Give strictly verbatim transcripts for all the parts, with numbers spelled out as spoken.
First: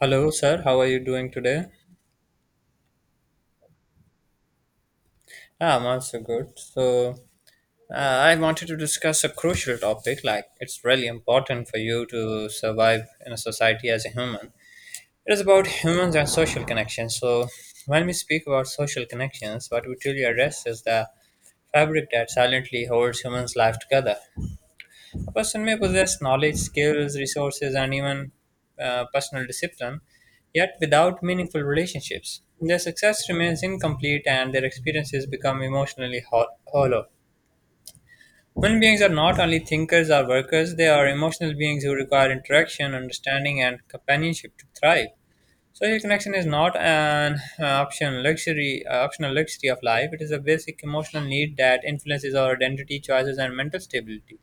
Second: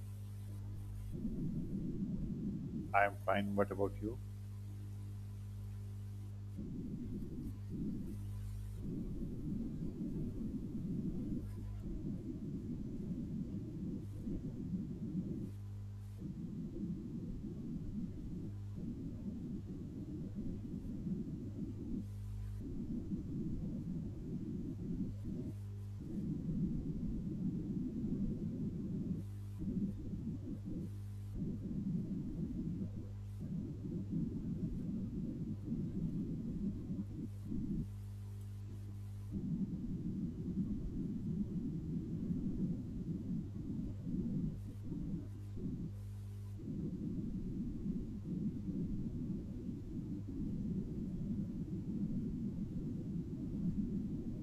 Hello, sir. How are you doing today? I am fine. What about you? Ah, I'm also good. So, uh, I wanted to discuss a crucial topic. Like, it's really important for you to survive in a society as a human. It is about humans and social connections. So, when we speak about social connections, what we truly address is the fabric that silently holds humans' life together. A person may possess knowledge, skills, resources, and even uh, personal discipline, yet without meaningful relationships. Their success remains incomplete and their experiences become emotionally ho- hollow. Human beings are not only thinkers or workers, they are emotional beings who require interaction, understanding, and companionship to thrive. Social connection is not an uh, option luxury, uh, optional luxury of life. It is a basic emotional need that influences our identity, choices, and mental stability.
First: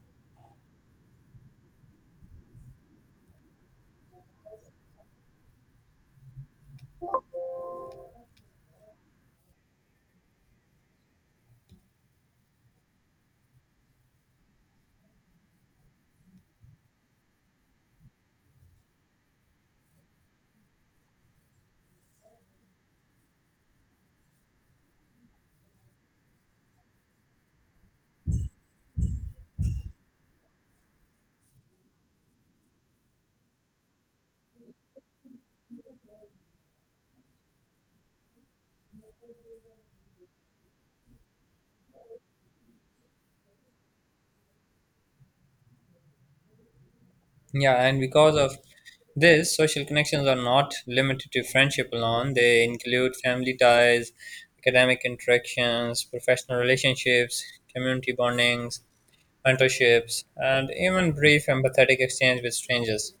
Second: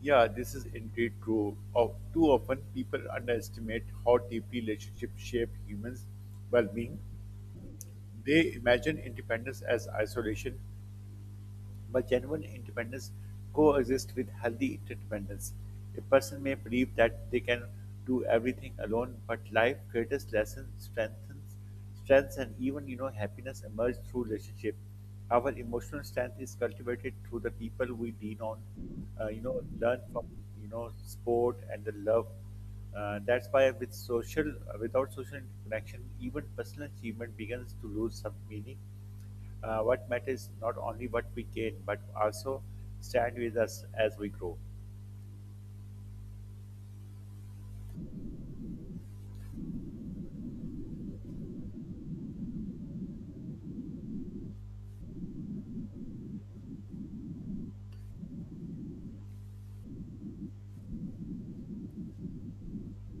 Yeah, this is indeed true. Of too often, people underestimate how deeply relationships shape humans' well-being. They imagine independence as isolation, but genuine independence coexists with healthy interdependence. A person may believe that they can do everything alone, but life greatest lessons, strengthens, strengths, and even you know happiness emerge through relationship. Our emotional strength is cultivated through the people we lean on. Uh, you know, learn from you know sport and the love. Uh, that's why with social, without social connection, even personal achievement begins to lose some meaning uh, What matters is not only what we gain but also stand with us as we grow. Yeah, and because of this, social connections are not limited to friendship alone. They include family ties, academic interactions, professional relationships, community bondings, mentorships, and even brief empathetic exchange with strangers.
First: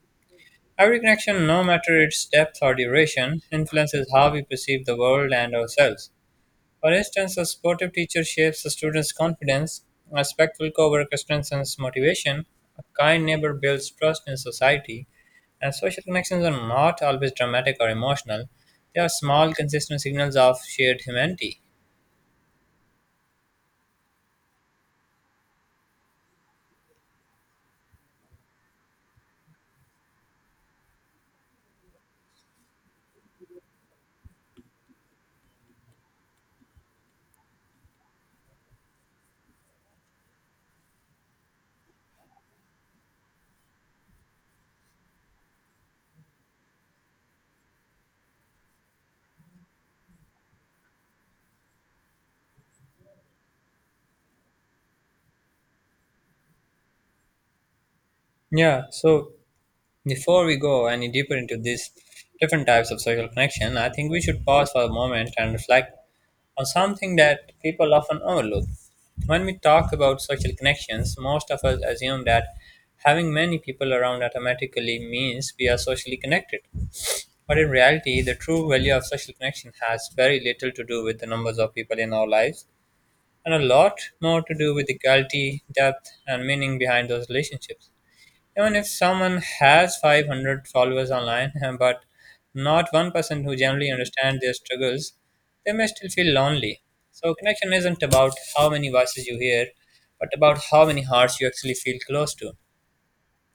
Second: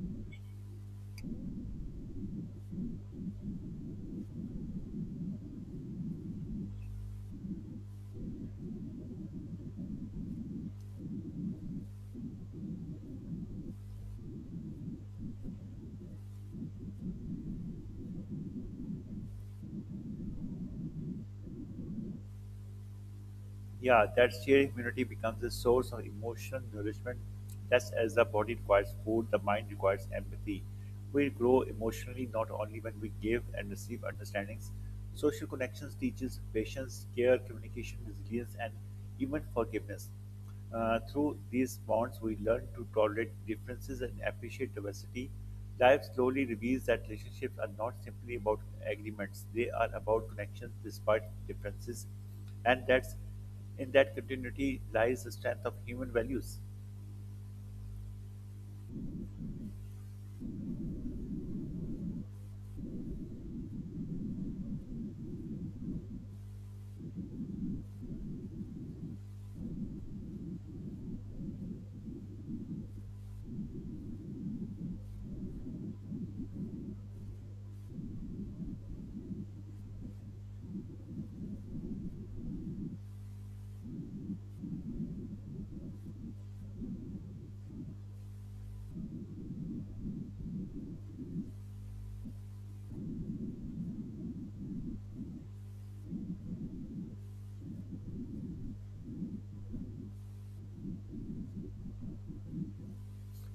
Every connection, no matter its depth or duration, influences how we perceive the world and ourselves. For instance, a supportive teacher shapes a student's confidence, a respectful coworker strengthens motivation, a kind neighbor builds trust in society. Uh, social connections are not always dramatic or emotional. They are small, consistent signals of shared humanity. Yeah, that shared immunity becomes a source of emotional nourishment. Just as the body requires food, the mind requires empathy. We grow emotionally not only when we give and receive understandings. Social connections teaches patience, care, communication, resilience, and even forgiveness. Uh, through these bonds, we learn to tolerate differences and appreciate diversity. Life slowly reveals that relationships are not simply about agreements; they are about connections despite differences, and that's in that continuity lies the strength of human values. Yeah, so before we go any deeper into these different types of social connection, I think we should pause for a moment and reflect on something that people often overlook. When we talk about social connections, most of us assume that having many people around automatically means we are socially connected. But in reality, the true value of social connection has very little to do with the numbers of people in our lives and a lot more to do with the quality, depth, and meaning behind those relationships. Even if someone has five hundred followers online, but not one person who generally understands their struggles, they may still feel lonely. So, connection isn't about how many voices you hear, but about how many hearts you actually feel close to.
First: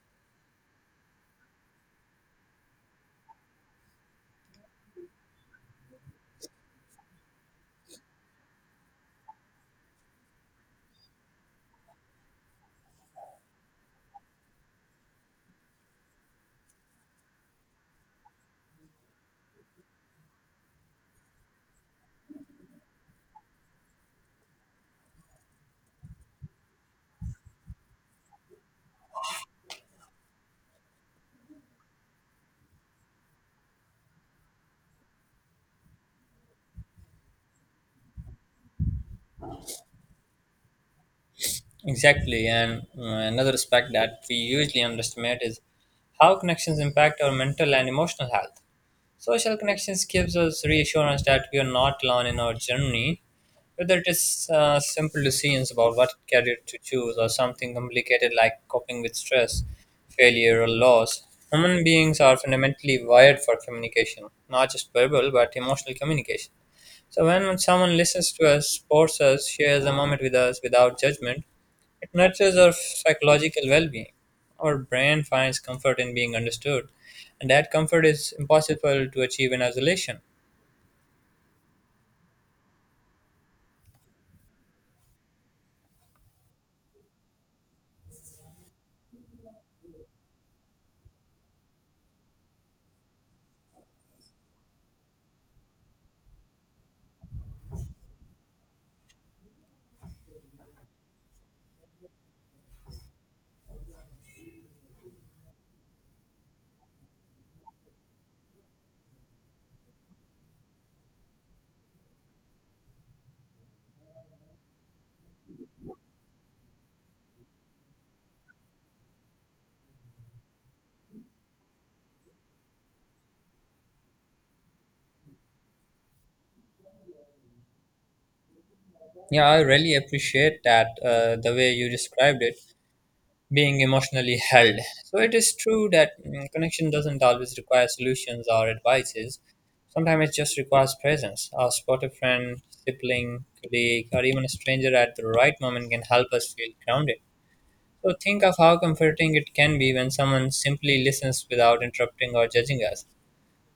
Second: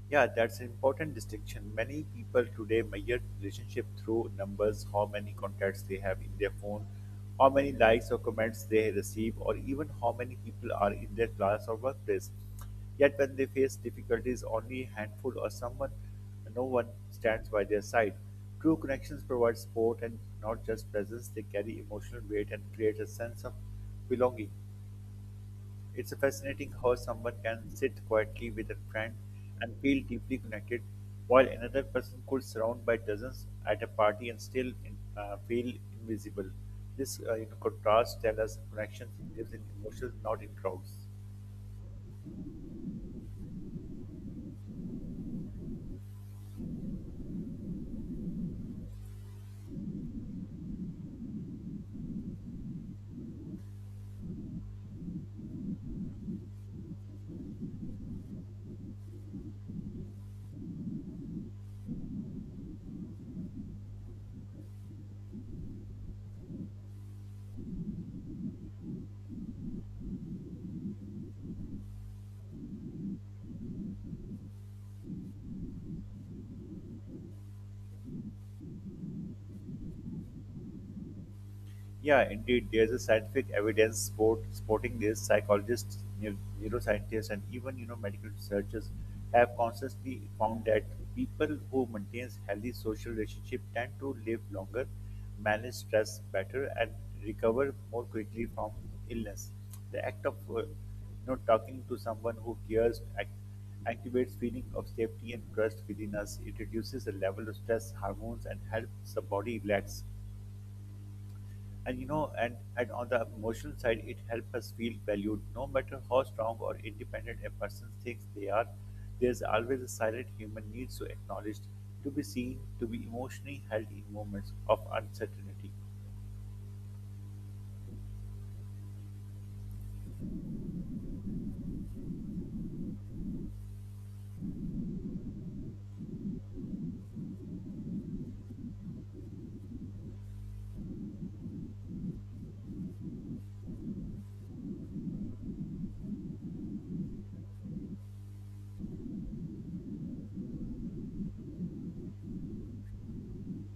Yeah, that's an important distinction. Many people today measure relationship through numbers, how many contacts they have in their phone, how many likes or comments they receive, or even how many people are in their class or workplace. Yet when they face difficulties, only a handful or someone, no one stands by their side. True connections provide support and not just presence, they carry emotional weight and create a sense of belonging. It's fascinating how someone can sit quietly with a friend and feel deeply connected, while another person could surround by dozens at a party and still in, uh, feel invisible. This uh, you know, contrast tells us connection lives in emotions, not in crowds. Exactly, and uh, another aspect that we usually underestimate is how connections impact our mental and emotional health. Social connections gives us reassurance that we are not alone in our journey, whether it is uh, simple decisions about what career to choose or something complicated like coping with stress, failure, or loss. Human beings are fundamentally wired for communication, not just verbal but emotional communication. So when someone listens to us, supports us, shares a moment with us without judgment, it nurtures our psychological well being. Our brain finds comfort in being understood, and that comfort is impossible to achieve in isolation. Yeah, indeed, there's a scientific evidence support, supporting this. Psychologists, neu- neuroscientists, and even you know medical researchers have constantly found that people who maintain healthy social relationship tend to live longer, manage stress better, and recover more quickly from illness. The act of uh, you know talking to someone who cares act- activates feeling of safety and trust within us. It reduces the level of stress hormones and helps the body relax and you know and, and on the emotional side it helps us feel valued no matter how strong or independent a person thinks they are there's always a silent human need to acknowledge, to be seen, to be emotionally held in moments of uncertainty. Yeah, I really appreciate that uh, the way you described it being emotionally held. So, it is true that mm, connection doesn't always require solutions or advices. Sometimes it just requires presence. Our supportive friend, sibling, colleague, or even a stranger at the right moment can help us feel grounded. So think of how comforting it can be when someone simply listens without interrupting or judging us.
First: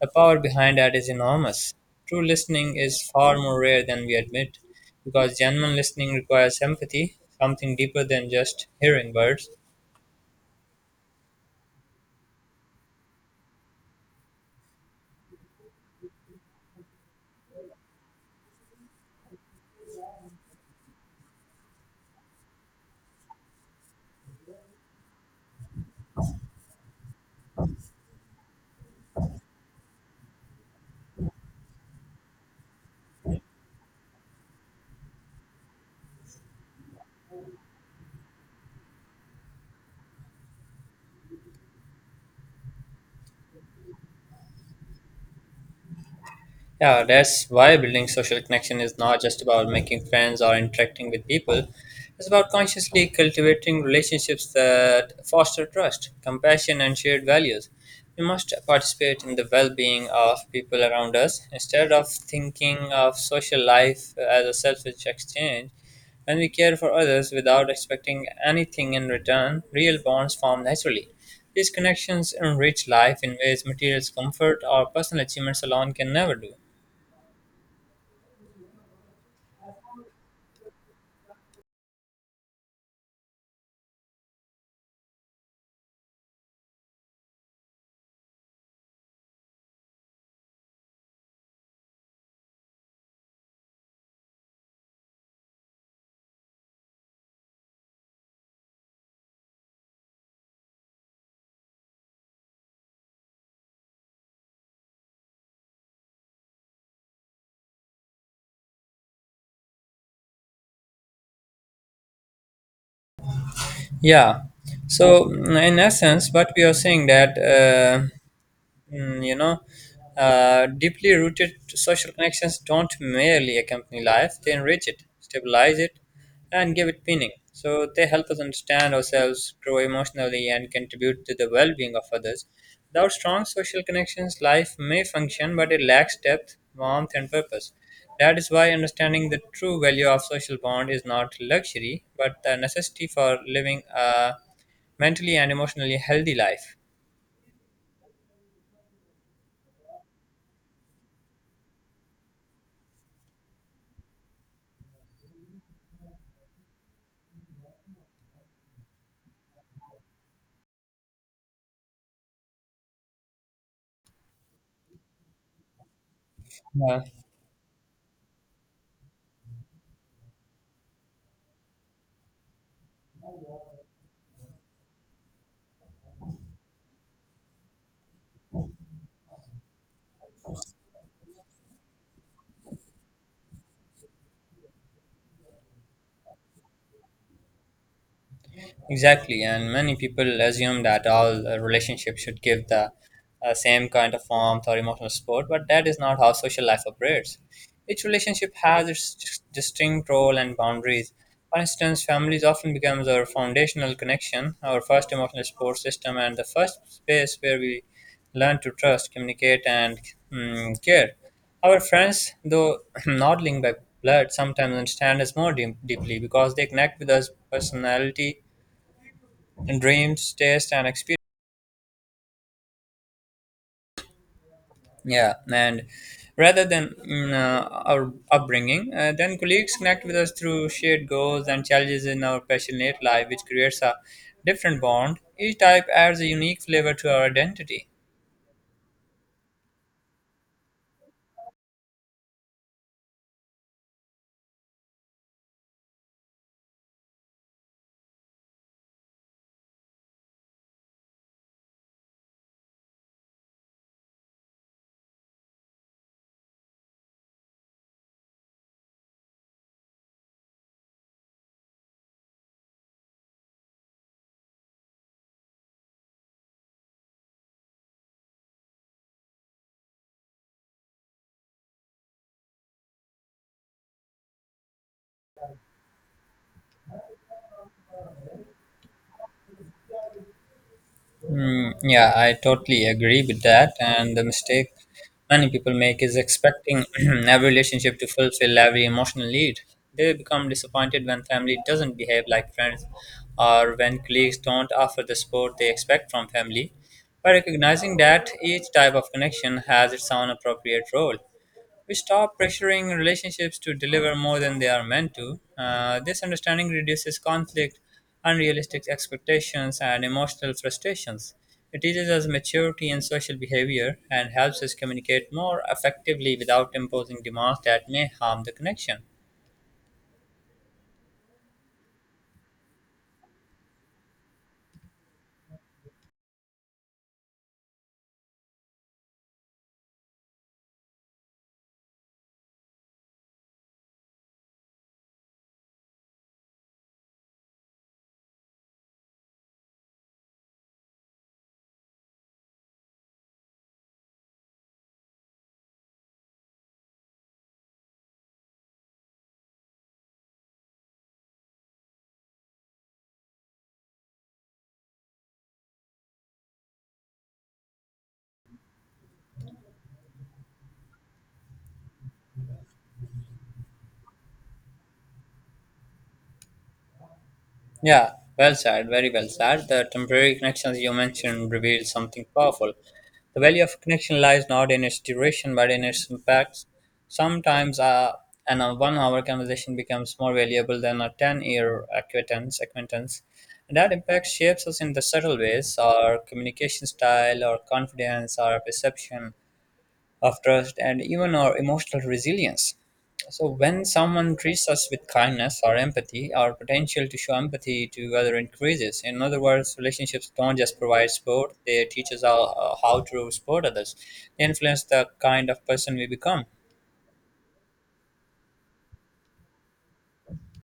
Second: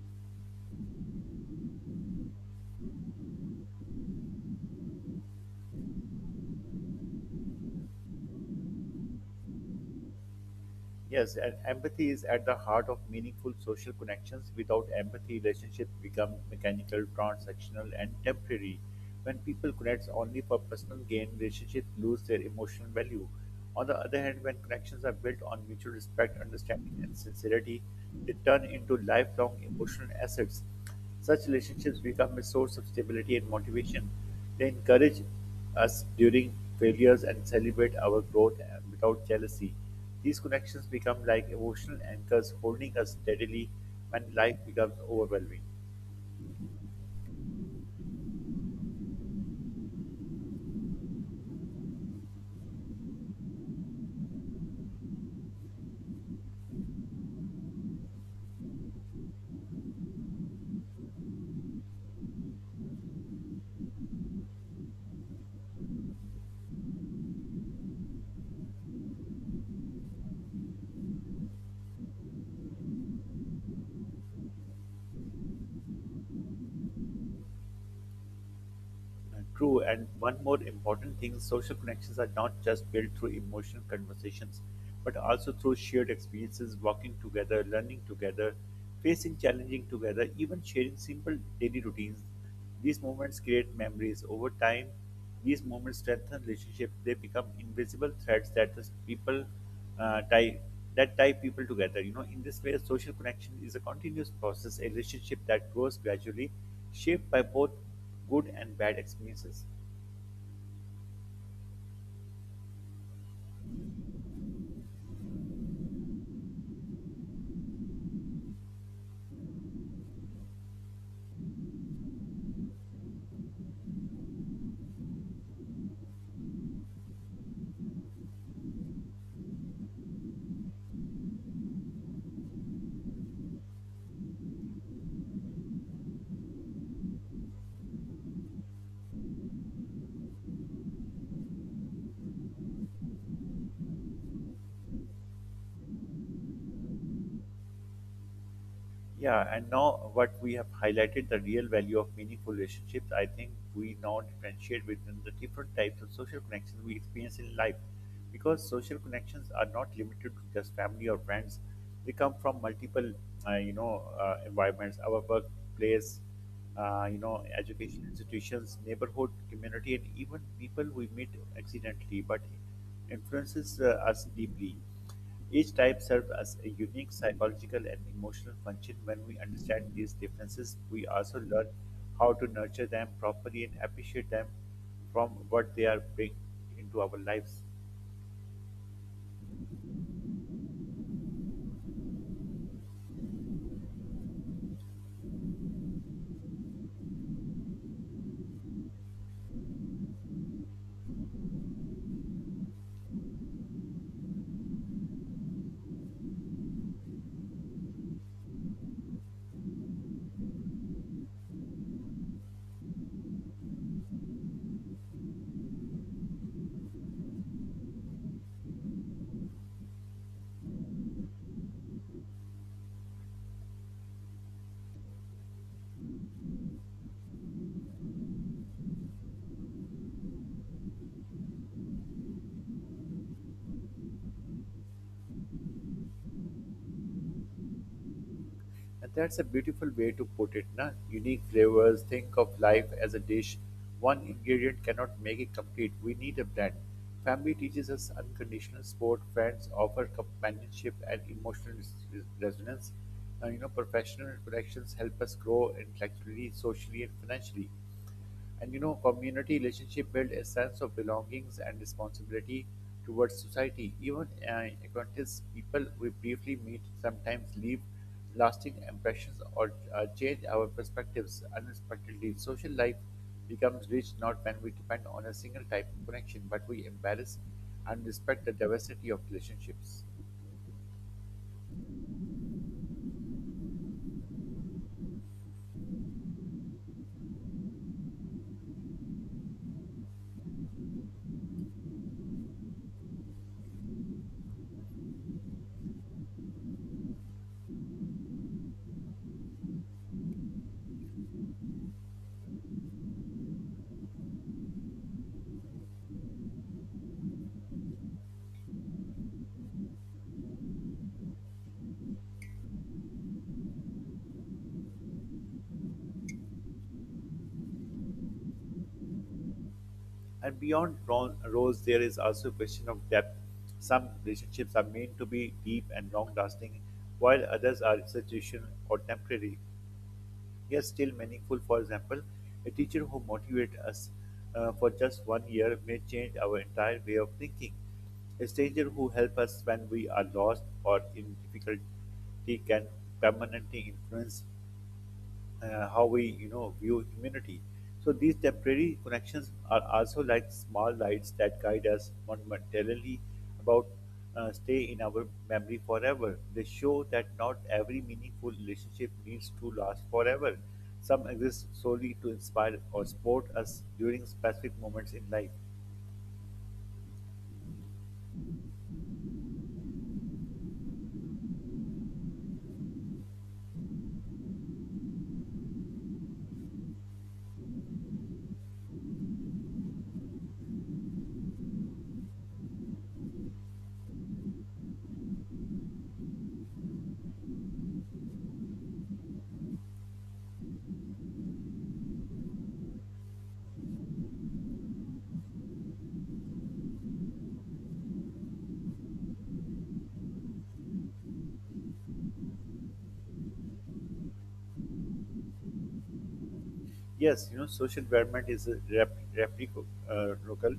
The power behind that is enormous. True listening is far more rare than we admit, because genuine listening requires empathy, something deeper than just hearing words. Yes, and empathy is at the heart of meaningful social connections. Without empathy, relationships become mechanical, transactional, and temporary. When people connect only for personal gain, relationships lose their emotional value. On the other hand, when connections are built on mutual respect, understanding, and sincerity, they turn into lifelong emotional assets. Such relationships become a source of stability and motivation. They encourage us during failures and celebrate our growth uh, without jealousy. These connections become like emotional anchors holding us steadily when life becomes overwhelming. Yeah, that's why building social connection is not just about making friends or interacting with people. It's about consciously cultivating relationships that foster trust, compassion, and shared values. We must participate in the well being of people around us instead of thinking of social life as a selfish exchange. When we care for others without expecting anything in return, real bonds form naturally. These connections enrich life in ways material comfort or personal achievements alone can never do. uh, True, and one more important thing. Social connections are not just built through emotional conversations, but also through shared experiences, walking together, learning together, facing challenging together, even sharing simple daily routines. These moments create memories over time. These moments strengthen relationships. They become invisible threads that the people uh, tie that tie people together. You know, in this way, social connection is a continuous process, a relationship that grows gradually, shaped by both good and bad experiences. Yeah. So, mm, in essence, what we are saying that uh, Mm, you know, uh, deeply rooted social connections don't merely accompany life, they enrich it, stabilize it, and give it meaning. So they help us understand ourselves, grow emotionally, and contribute to the well being of others. Without strong social connections, life may function, but it lacks depth, warmth, and purpose. That is why understanding the true value of social bond is not luxury, but the necessity for living a mentally and emotionally healthy life. Yeah, and now what we have highlighted the real value of meaningful relationships, I think we now differentiate between the different types of social connections we experience in life. Because social connections are not limited to just family or friends, they come from multiple, uh, you know, uh, environments, our workplace, Yeah. uh, you know, education institutions, neighborhood, community, and even people we meet accidentally, but influences uh, us deeply. Each type serves as a unique psychological and emotional function. When we understand these differences, we also learn how to nurture them properly and appreciate them from what they are bring into our lives. Exactly, and many people assume that all uh, relationships should give the uh, same kind of warmth or emotional support, but that is not how social life operates. Each relationship has its dis- distinct role and boundaries. For instance, families often becomes our foundational connection, our first emotional support system, and the first space where we learn to trust, communicate, and mm, care. Our friends, though not linked by blood, sometimes understand us more deep- deeply because they connect with us personality dreams, taste, and experience. Yeah, and rather than mm, uh, our upbringing, uh, then colleagues connect with us through shared goals and challenges in our passionate life, which creates a different bond. Each type adds a unique flavor to our identity. And that's a beautiful way to put it, na? Unique flavors. Think of life as a dish. One ingredient cannot make it complete. We need a blend. Family teaches us unconditional support. Friends offer companionship and emotional res- resonance. Uh, you know, professional connections help us grow intellectually, socially, and financially. And you know, community relationship build a sense of belongings and responsibility towards society. Even uh, acquaintance people we briefly meet sometimes leave lasting impressions or uh, change our perspectives unexpectedly. Social life becomes rich not when we depend on a single type of connection, but we embrace and respect the diversity of relationships. Mm, yeah, I totally agree with that. And the mistake many people make is expecting every relationship to fulfill every emotional need. They become disappointed when family doesn't behave like friends or when colleagues don't offer the support they expect from family. By recognizing that each type of connection has its own appropriate role, we stop pressuring relationships to deliver more than they are meant to. Uh, this understanding reduces conflict, unrealistic expectations, and emotional frustrations. It teaches us maturity in social behavior and helps us communicate more effectively without imposing demands that may harm the connection. And beyond ro- roles, there is also a question of depth. Some relationships are meant to be deep and long lasting, while others are institutional or temporary, yet still meaningful. For example, a teacher who motivates us uh, for just one year may change our entire way of thinking. A stranger who helps us when we are lost or in difficulty can permanently influence uh, how we you know view humanity. So these temporary connections are also like small lights that guide us momentarily, about uh, stay in our memory forever. They show that not every meaningful relationship needs to last forever. Some exist solely to inspire or support us during specific moments in life. Yeah, well said, very well said. The temporary connections you mentioned reveal something powerful. The value of a connection lies not in its duration but in its impacts. Sometimes uh, an a one hour conversation becomes more valuable than a ten year acquaintance. acquaintance. And that impact shapes us in the subtle ways our communication style, our confidence, our perception of trust, and even our emotional resilience. So, when someone treats us with kindness or empathy, our potential to show empathy to other increases. In other words, relationships don't just provide support; they teach us how, uh, how to support others. They influence the kind of person we become. Yes, you know, social development is a rep, replico, uh, local.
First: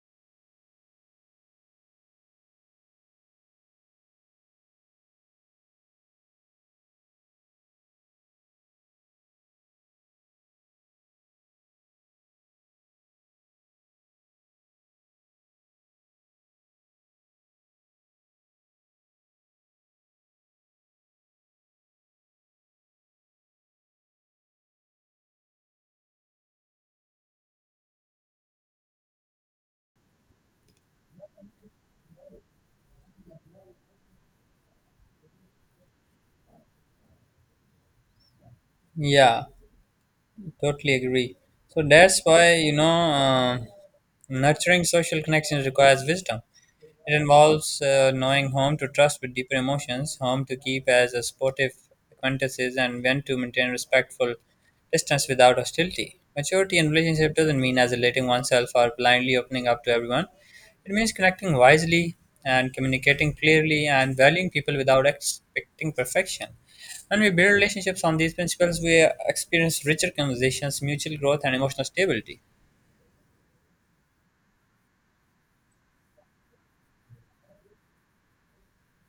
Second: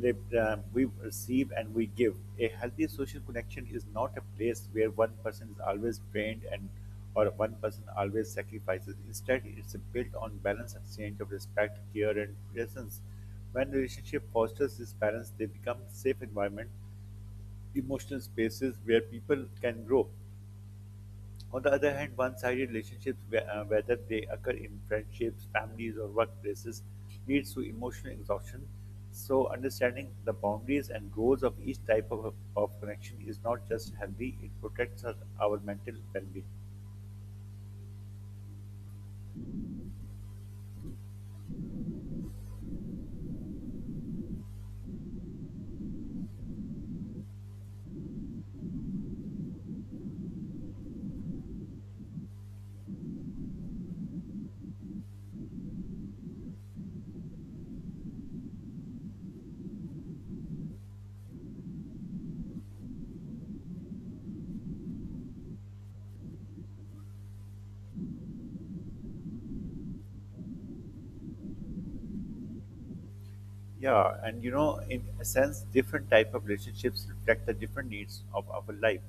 Lep- uh, we receive and we give. A healthy social connection is not a place where one person is always drained and or one person always sacrifices. Instead, it's built on balanced exchange of respect, care, and presence. When relationship fosters this balance, they become safe environment, emotional spaces where people can grow. On the other hand, one-sided relationships, whe- uh, whether they occur in friendships, families, or workplaces, leads to emotional exhaustion. So, understanding the boundaries and goals of each type of, of connection is not just healthy; it protects us, our mental well-being. Yeah, totally agree. So that's why you know uh, nurturing social connections requires wisdom. It involves uh, knowing whom to trust with deeper emotions, whom to keep as a sportive acquaintances, and when to maintain respectful distance without hostility. Maturity in relationship doesn't mean isolating oneself or blindly opening up to everyone. It means connecting wisely and communicating clearly and valuing people without expecting perfection. When we build relationships on these principles, we experience richer conversations, mutual growth, and emotional stability. Yeah, and you know, in a sense, different type of relationships reflect the different needs of our life.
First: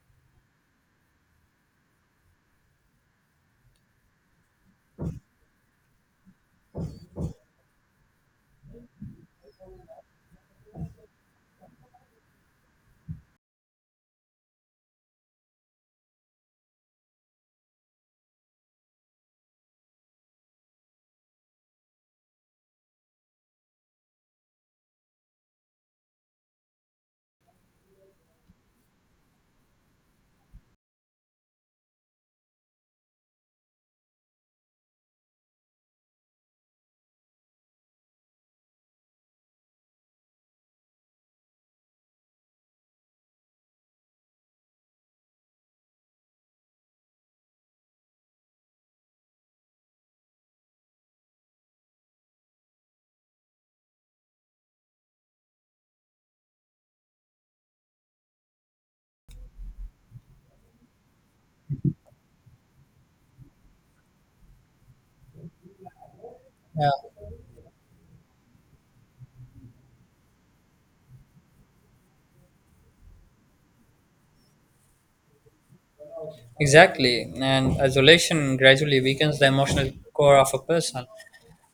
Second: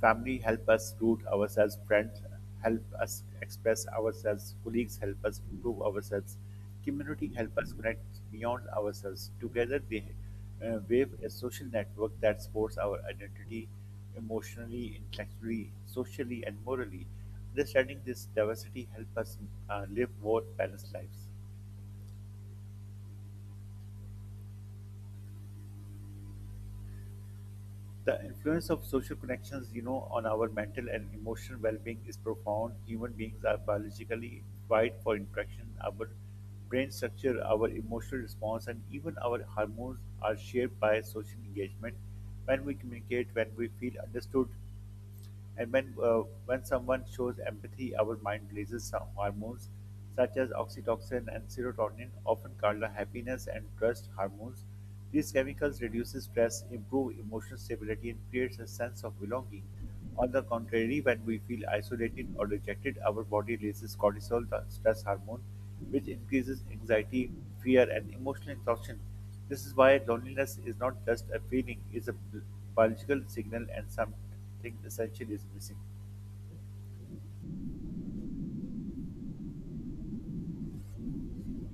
Family help us root ourselves, friends help us express ourselves, colleagues help us improve ourselves, community help us connect beyond ourselves. Together, they uh, wave a social network that supports our identity emotionally, intellectually, socially, and morally. Understanding this diversity help us uh, live more balanced lives. The influence of social connections, you know, on our mental and emotional well-being is profound. Human beings are biologically wired for interaction. Our brain structure, our emotional response, and even our hormones are shaped by social engagement. When we communicate, when we feel understood, and when uh, when someone shows empathy, our mind releases some hormones such as oxytocin and serotonin, often called the happiness and trust hormones. These chemicals reduce stress, improve emotional stability, and creates a sense of belonging. On the contrary, when we feel isolated or rejected, our body releases cortisol, the stress hormone, which increases anxiety, fear, and emotional exhaustion. This is why loneliness is not just a feeling, it's a biological signal, and something essential is missing. Exactly, and isolation gradually weakens the emotional core of a person.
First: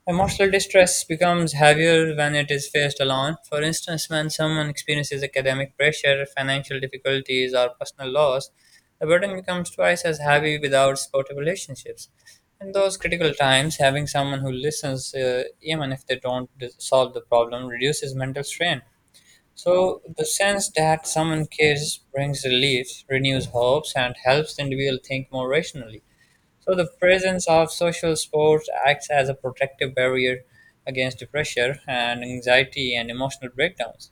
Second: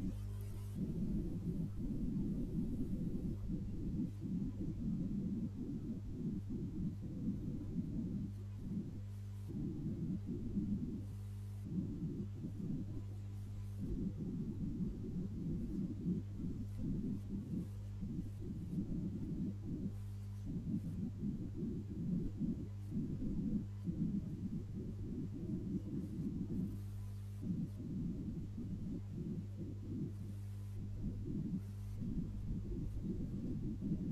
Emotional distress becomes heavier when it is faced alone. For instance, when someone experiences academic pressure, financial difficulties, or personal loss, the burden becomes twice as heavy without supportive relationships. In those critical times, having someone who listens, uh, even if they don't dis- solve the problem, reduces mental strain. So the sense that someone cares brings relief, renews hopes, and helps the individual think more rationally. So the presence of social support acts as a protective barrier against depression and anxiety and emotional breakdowns.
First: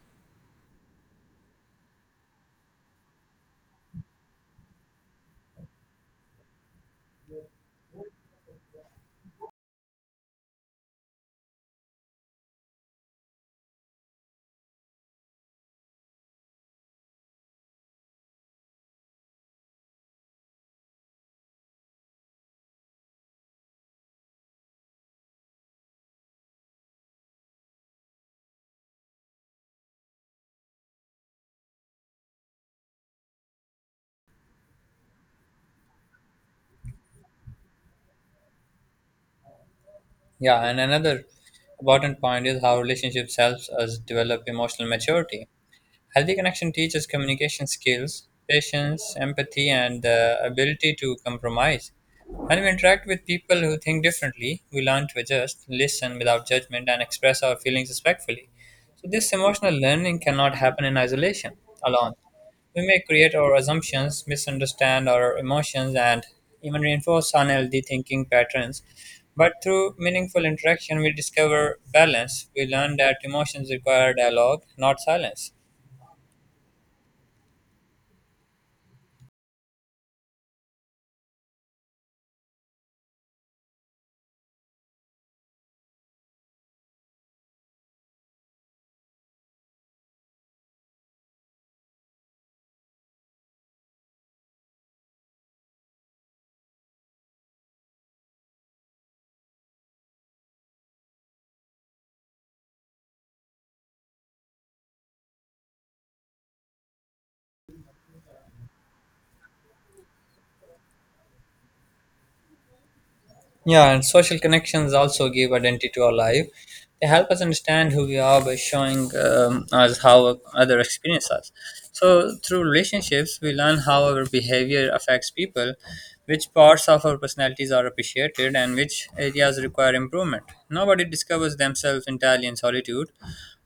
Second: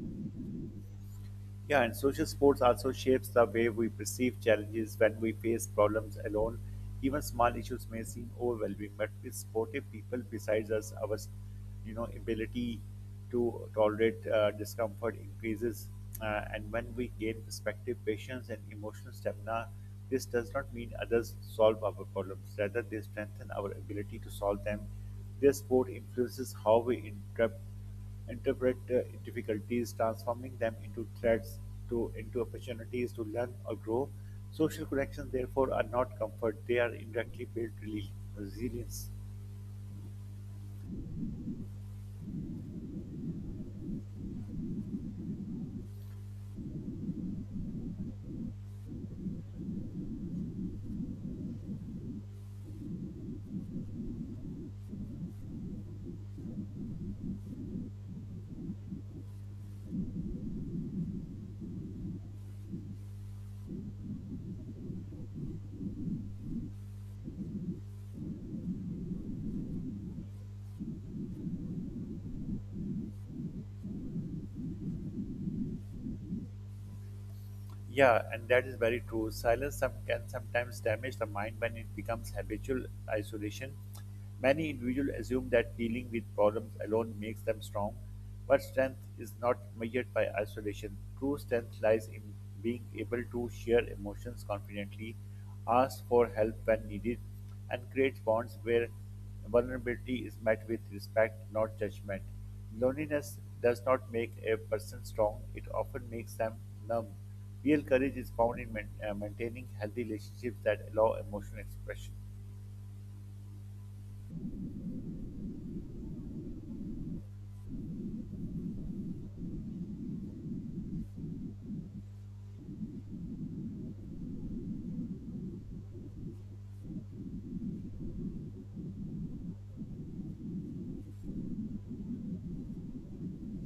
Yeah, and social sports also shapes the way we perceive challenges when we face problems alone. Even small issues may seem overwhelming, but with supportive people besides us, our you know ability to tolerate uh, discomfort increases. Uh, and when we gain perspective, patience, and emotional stamina, this does not mean others solve our problems. Rather, they strengthen our ability to solve them. Their sport influences how we interpret interpret uh, difficulties, transforming them into threats, to into opportunities to learn or grow. Social connections, therefore, are not comfort; they are indirectly built resilience. Yeah, and another important point is how relationships helps us develop emotional maturity. Healthy connection teaches communication skills, patience, empathy, and the ability to compromise. When we interact with people who think differently, we learn to adjust, listen without judgment, and express our feelings respectfully. So, this emotional learning cannot happen in isolation alone. We may create our assumptions, misunderstand our emotions, and even reinforce unhealthy thinking patterns. But through meaningful interaction, we discover balance. We learn that emotions require dialogue, not silence. Yeah, and that is very true. Silence some, can sometimes damage the mind when it becomes habitual isolation. Many individuals assume that dealing with problems alone makes them strong, but strength is not measured by isolation. True strength lies in being able to share emotions confidently, ask for help when needed, and create bonds where vulnerability is met with respect, not judgment. Loneliness does not make a person strong, it often makes them numb. Real courage is found in main- uh, maintaining healthy relationships that allow emotional expression. Yeah, and social connections also give identity to our life. They help us understand who we are by showing um, us how other experience us. So, through relationships, we learn how our behavior affects people, which parts of our personalities are appreciated, and which areas require improvement. Nobody discovers themselves entirely in solitude.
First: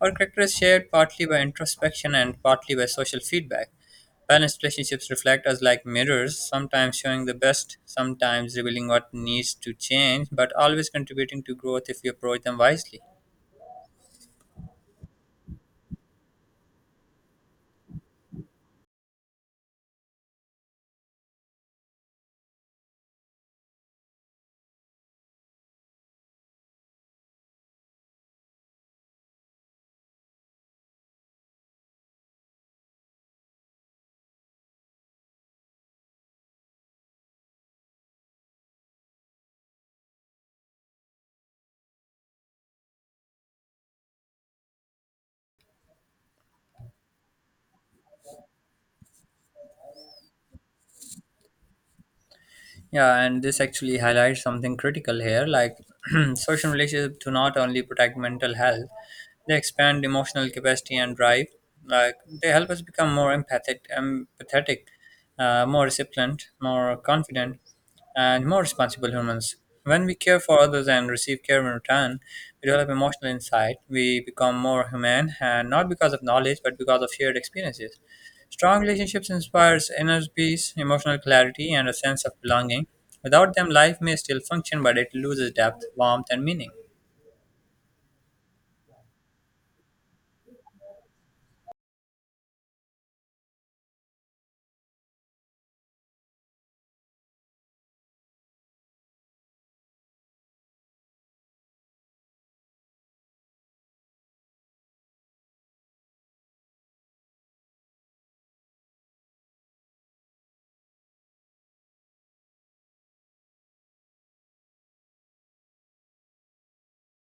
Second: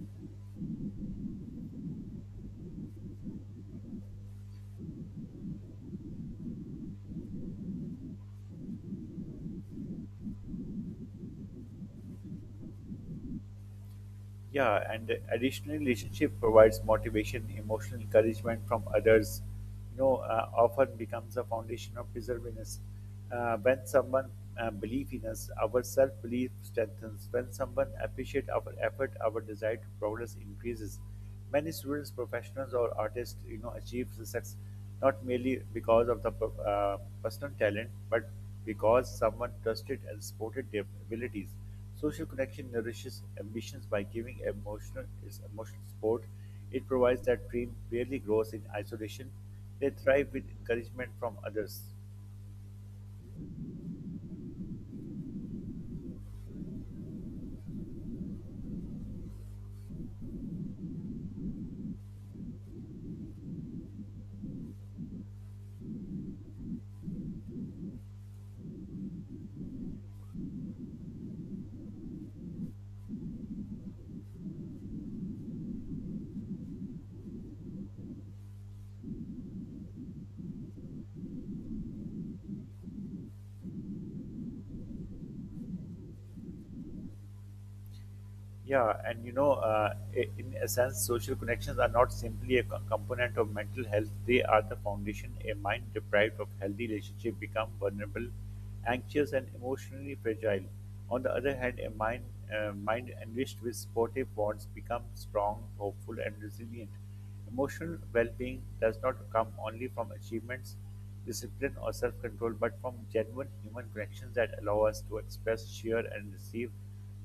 Our character is shared partly by introspection and partly by social feedback. Balanced relationships reflect us like mirrors, sometimes showing the best, sometimes revealing what needs to change, but always contributing to growth if we approach them wisely. Yeah, and additional relationship provides motivation, emotional encouragement from others. You know, uh, often becomes a foundation of perseverance. Uh, when someone uh, believes in us, our self-belief strengthens. When someone appreciates our effort, our desire to progress increases. Many students, professionals, or artists, you know, achieve success not merely because of the uh, personal talent, but because someone trusted and supported their abilities. Social connection nourishes ambitions by giving emotional its emotional support. It provides that dream barely grows in isolation. They thrive with encouragement from others. Yeah, and this actually highlights something critical here. Like, social relationships do not only protect mental health, they expand emotional capacity and drive. Like, they help us become more empathic, empathetic, uh, more disciplined, more confident, and more responsible humans. When we care for others and receive care in return, we develop emotional insight. We become more human, and not because of knowledge, but because of shared experiences. Strong relationships inspires inner peace, emotional clarity, and a sense of belonging. Without them, life may still function, but it loses depth, warmth, and meaning. Yeah, and you know, uh, i- in essence, social connections are not simply a co- component of mental health; they are the foundation. A mind deprived of healthy relationship become vulnerable, anxious, and emotionally fragile. On the other hand, a mind uh, mind enriched with supportive bonds becomes strong, hopeful, and resilient. Emotional well being does not come only from achievements, discipline, or self control, but from genuine human connections that allow us to express, share, and receive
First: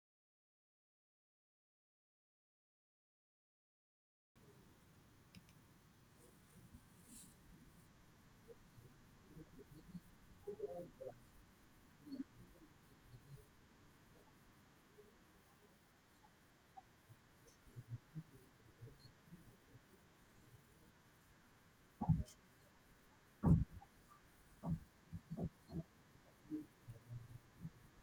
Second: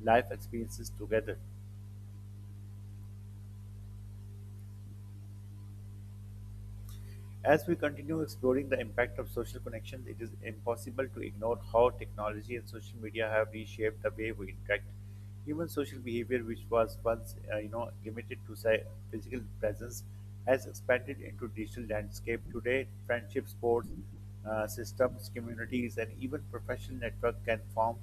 life experiences together. As we continue exploring the impact of social connections, it is impossible to ignore how technology and social media have reshaped the way we interact. Human social behavior, which was once uh, you know limited to say, physical presence, has expanded into digital landscape. Today, friendship, sports, uh, systems, communities, and even professional network can form,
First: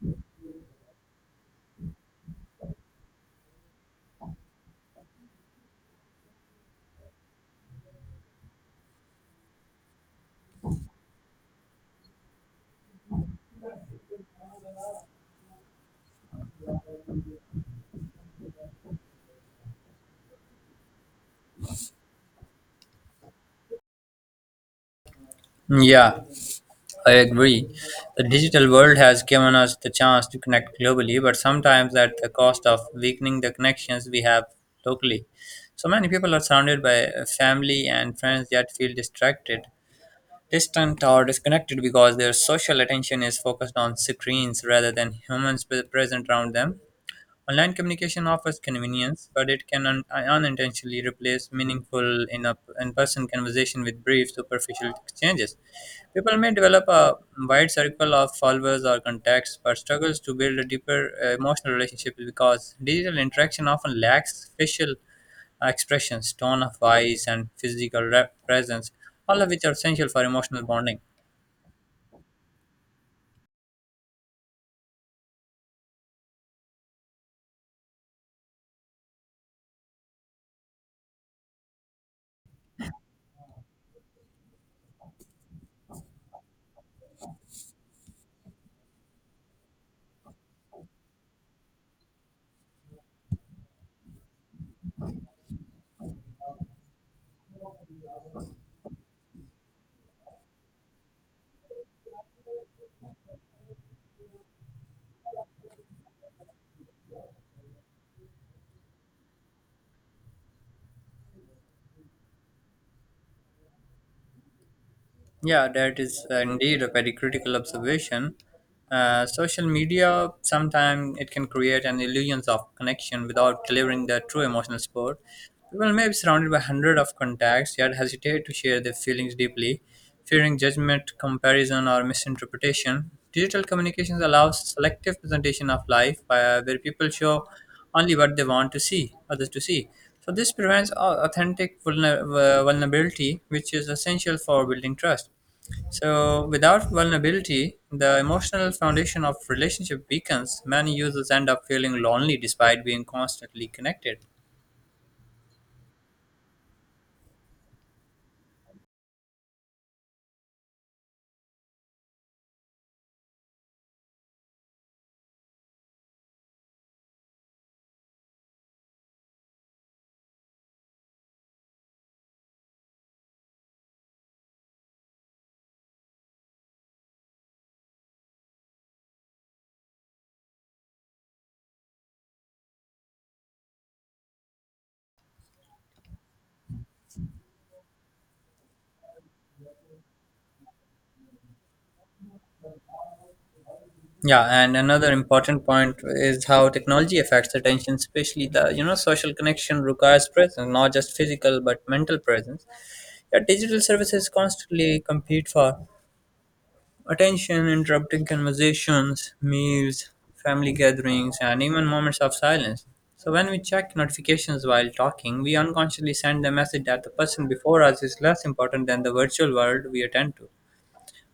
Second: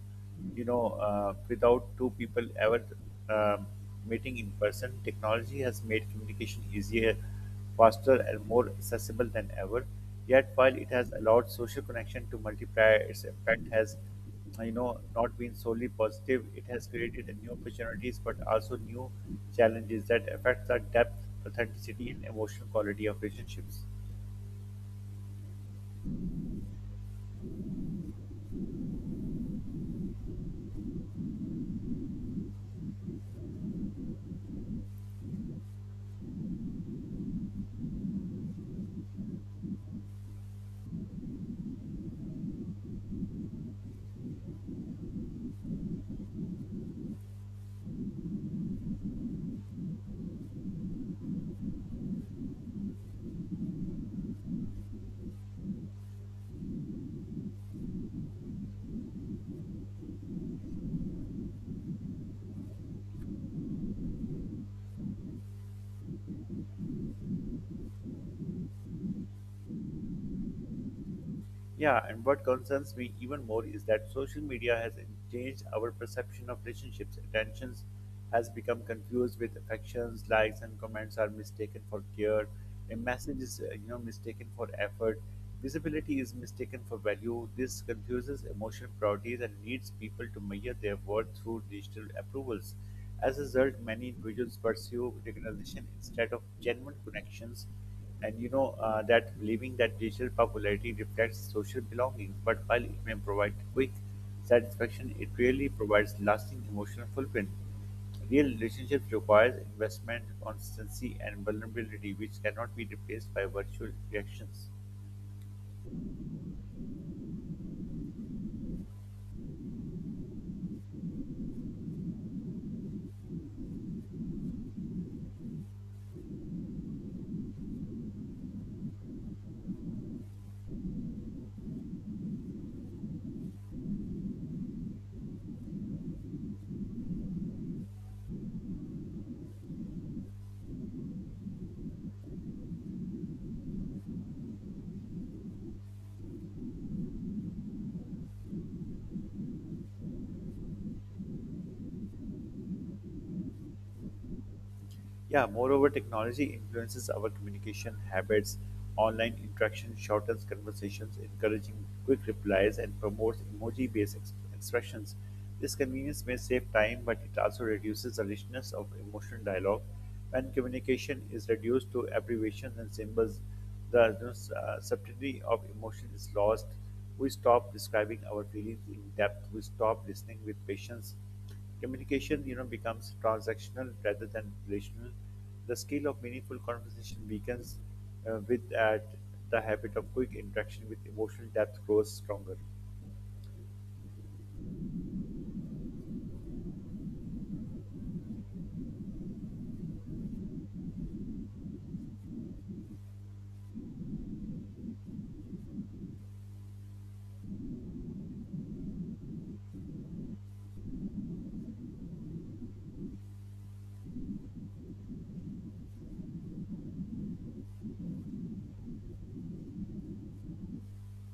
you know, uh, without two people ever um, meeting in person. Technology has made communication easier, faster and more accessible than ever. Yet, while it has allowed social connection to multiply, its impact has, you know, not been solely positive. It has created new opportunities, but also new challenges that affect the depth, authenticity, and emotional quality of relationships. Yeah, I agree. The digital world has given us the chance to connect globally, but sometimes at the cost of weakening the connections we have locally. So many people are surrounded by family and friends yet feel distracted, distant, or disconnected because their social attention is focused on screens rather than humans pre- present around them. Online communication offers convenience, but it can un- unintentionally replace meaningful in a in person conversation with brief, superficial exchanges. People may develop a wide circle of followers or contacts, but struggles to build a deeper uh, emotional relationship because digital interaction often lacks facial expressions, tone of voice, and physical re- presence, all of which are essential for emotional bonding. Yeah, and what concerns me even more is that social media has changed our perception of relationships. Attentions has become confused with affections, likes, and comments are mistaken for care. A message is, uh, you know, mistaken for effort. Visibility is mistaken for value. This confuses emotional priorities and leads people to measure their worth through digital approvals. As a result, many individuals pursue recognition instead of genuine connections, and you know uh, that believing that digital popularity reflects social belonging, but while it may provide quick satisfaction, it rarely provides lasting emotional fulfillment. Real relationships requires investment, consistency, and vulnerability, which cannot be replaced by virtual reactions. Yeah, that is uh, indeed a very critical observation. Uh, social media sometimes it can create an illusion of connection without delivering the true emotional support. People may be surrounded by hundreds of contacts yet hesitate to share their feelings deeply, fearing judgment, comparison, or misinterpretation. Digital communications allows selective presentation of life, uh, where people show only what they want to see others to see. So this prevents au- authentic vulner- uh, vulnerability, which is essential for building trust. So without vulnerability, the emotional foundation of relationship weakens. Many users end up feeling lonely despite being constantly connected. Yeah, moreover, technology influences our communication habits. Online interaction shortens conversations, encouraging quick replies, and promotes emoji based ex- expressions. This convenience may save time, but it also reduces the richness of emotional dialogue. When communication is reduced to abbreviations and symbols, the uh, subtlety of emotion is lost. We stop describing our feelings in depth, we stop listening with patience. Communication, you know, becomes transactional rather than relational. The skill of meaningful conversation weakens, uh, with that the habit of quick interaction with emotional depth grows stronger. Yeah, and another important point is how technology affects attention, especially the you know social connection requires presence, not just physical but mental presence. Yeah, digital services constantly compete for attention interrupting conversations, meals, family gatherings, and even moments of silence. So, when we check notifications while talking, we unconsciously send the message that the person before us is less important than the virtual world we attend to.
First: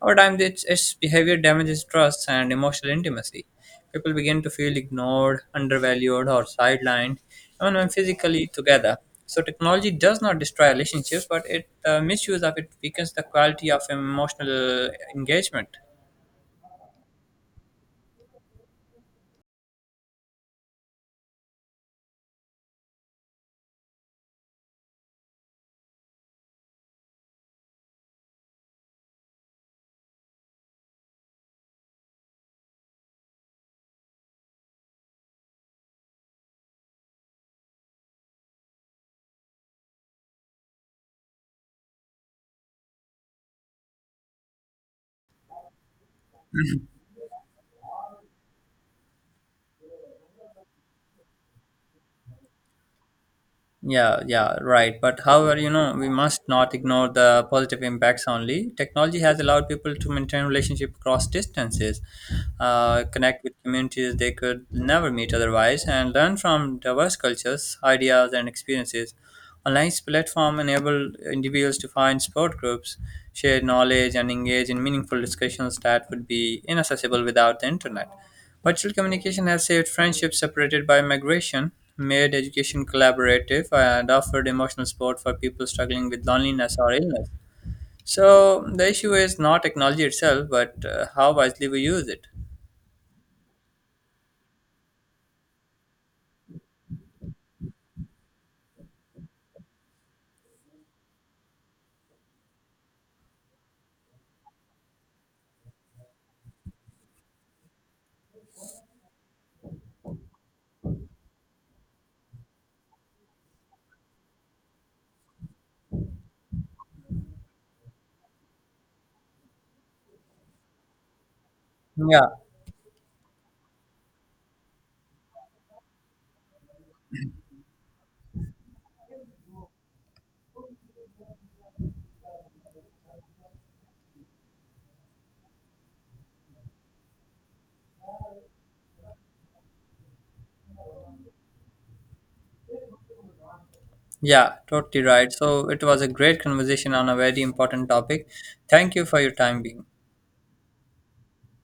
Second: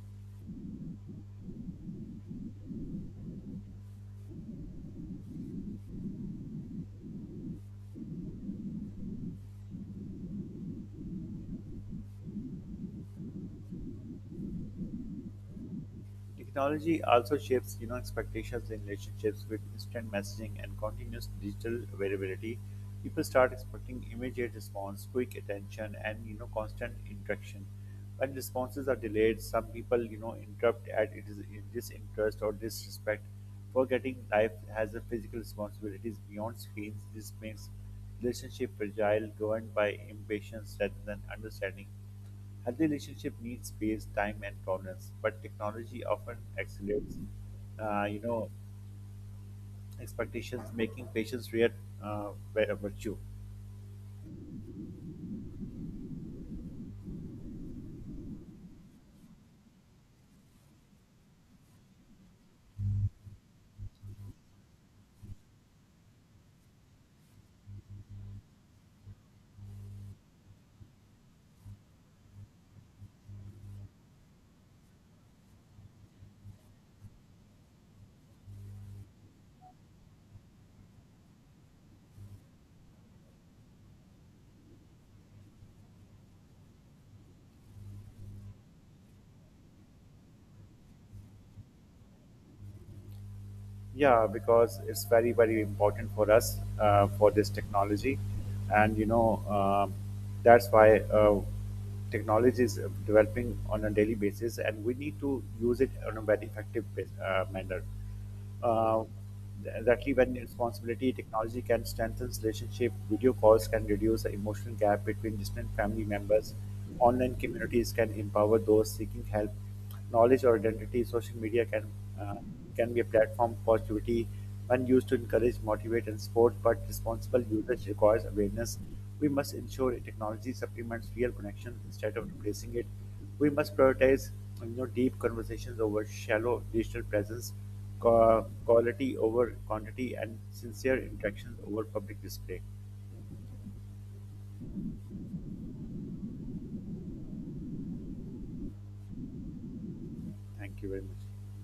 Over time, its, its behavior damages trust and emotional intimacy. People begin to feel ignored, undervalued, or sidelined, even when physically together. So, technology does not destroy relationships, but it uh, misuse of it weakens the quality of emotional engagement. Technology also shapes, you know, expectations in relationships with instant messaging and continuous digital availability. People start expecting immediate response, quick attention, and you know, constant interaction. When responses are delayed, some people, you know, interrupt at it is in disinterest or disrespect, forgetting life has a physical responsibilities beyond screens. This makes relationship fragile, governed by impatience rather than understanding. Healthy relationship needs space, time, and tolerance, but technology often accelerates, uh, you know, expectations, making patience rare uh, vi- virtue. Yeah, yeah, right. But however, you know, we must not ignore the positive impacts only. Technology has allowed people to maintain relationship across distances, uh, connect with communities they could never meet otherwise, and learn from diverse cultures, ideas, and experiences. Online platform enable individuals to find support groups, share knowledge, and engage in meaningful discussions that would be inaccessible without the internet. Virtual communication has saved friendships separated by migration, made education collaborative, and offered emotional support for people struggling with loneliness or illness. So the issue is not technology itself, but uh, how wisely we use it. Yeah, because it's very, very important for us, uh, for this technology, and you know um, that's why uh, technology is developing on a daily basis, and we need to use it on a very effective bas- uh, manner. Uh, exactly, when responsibility technology can strengthen relationship, video calls can reduce the emotional gap between distant family members. Online communities can empower those seeking help, knowledge or identity. Social media can Yeah, uh, can be a platform for positivity when used to encourage, motivate, and support. But responsible usage requires awareness. We must ensure technology supplements real connection instead of replacing it. We must prioritize you know deep conversations over shallow digital presence, qua- quality over quantity, and sincere interactions over public display. yeah, totally right. So it was a great conversation on a very important topic. Thank you for your time being. Thank you very much.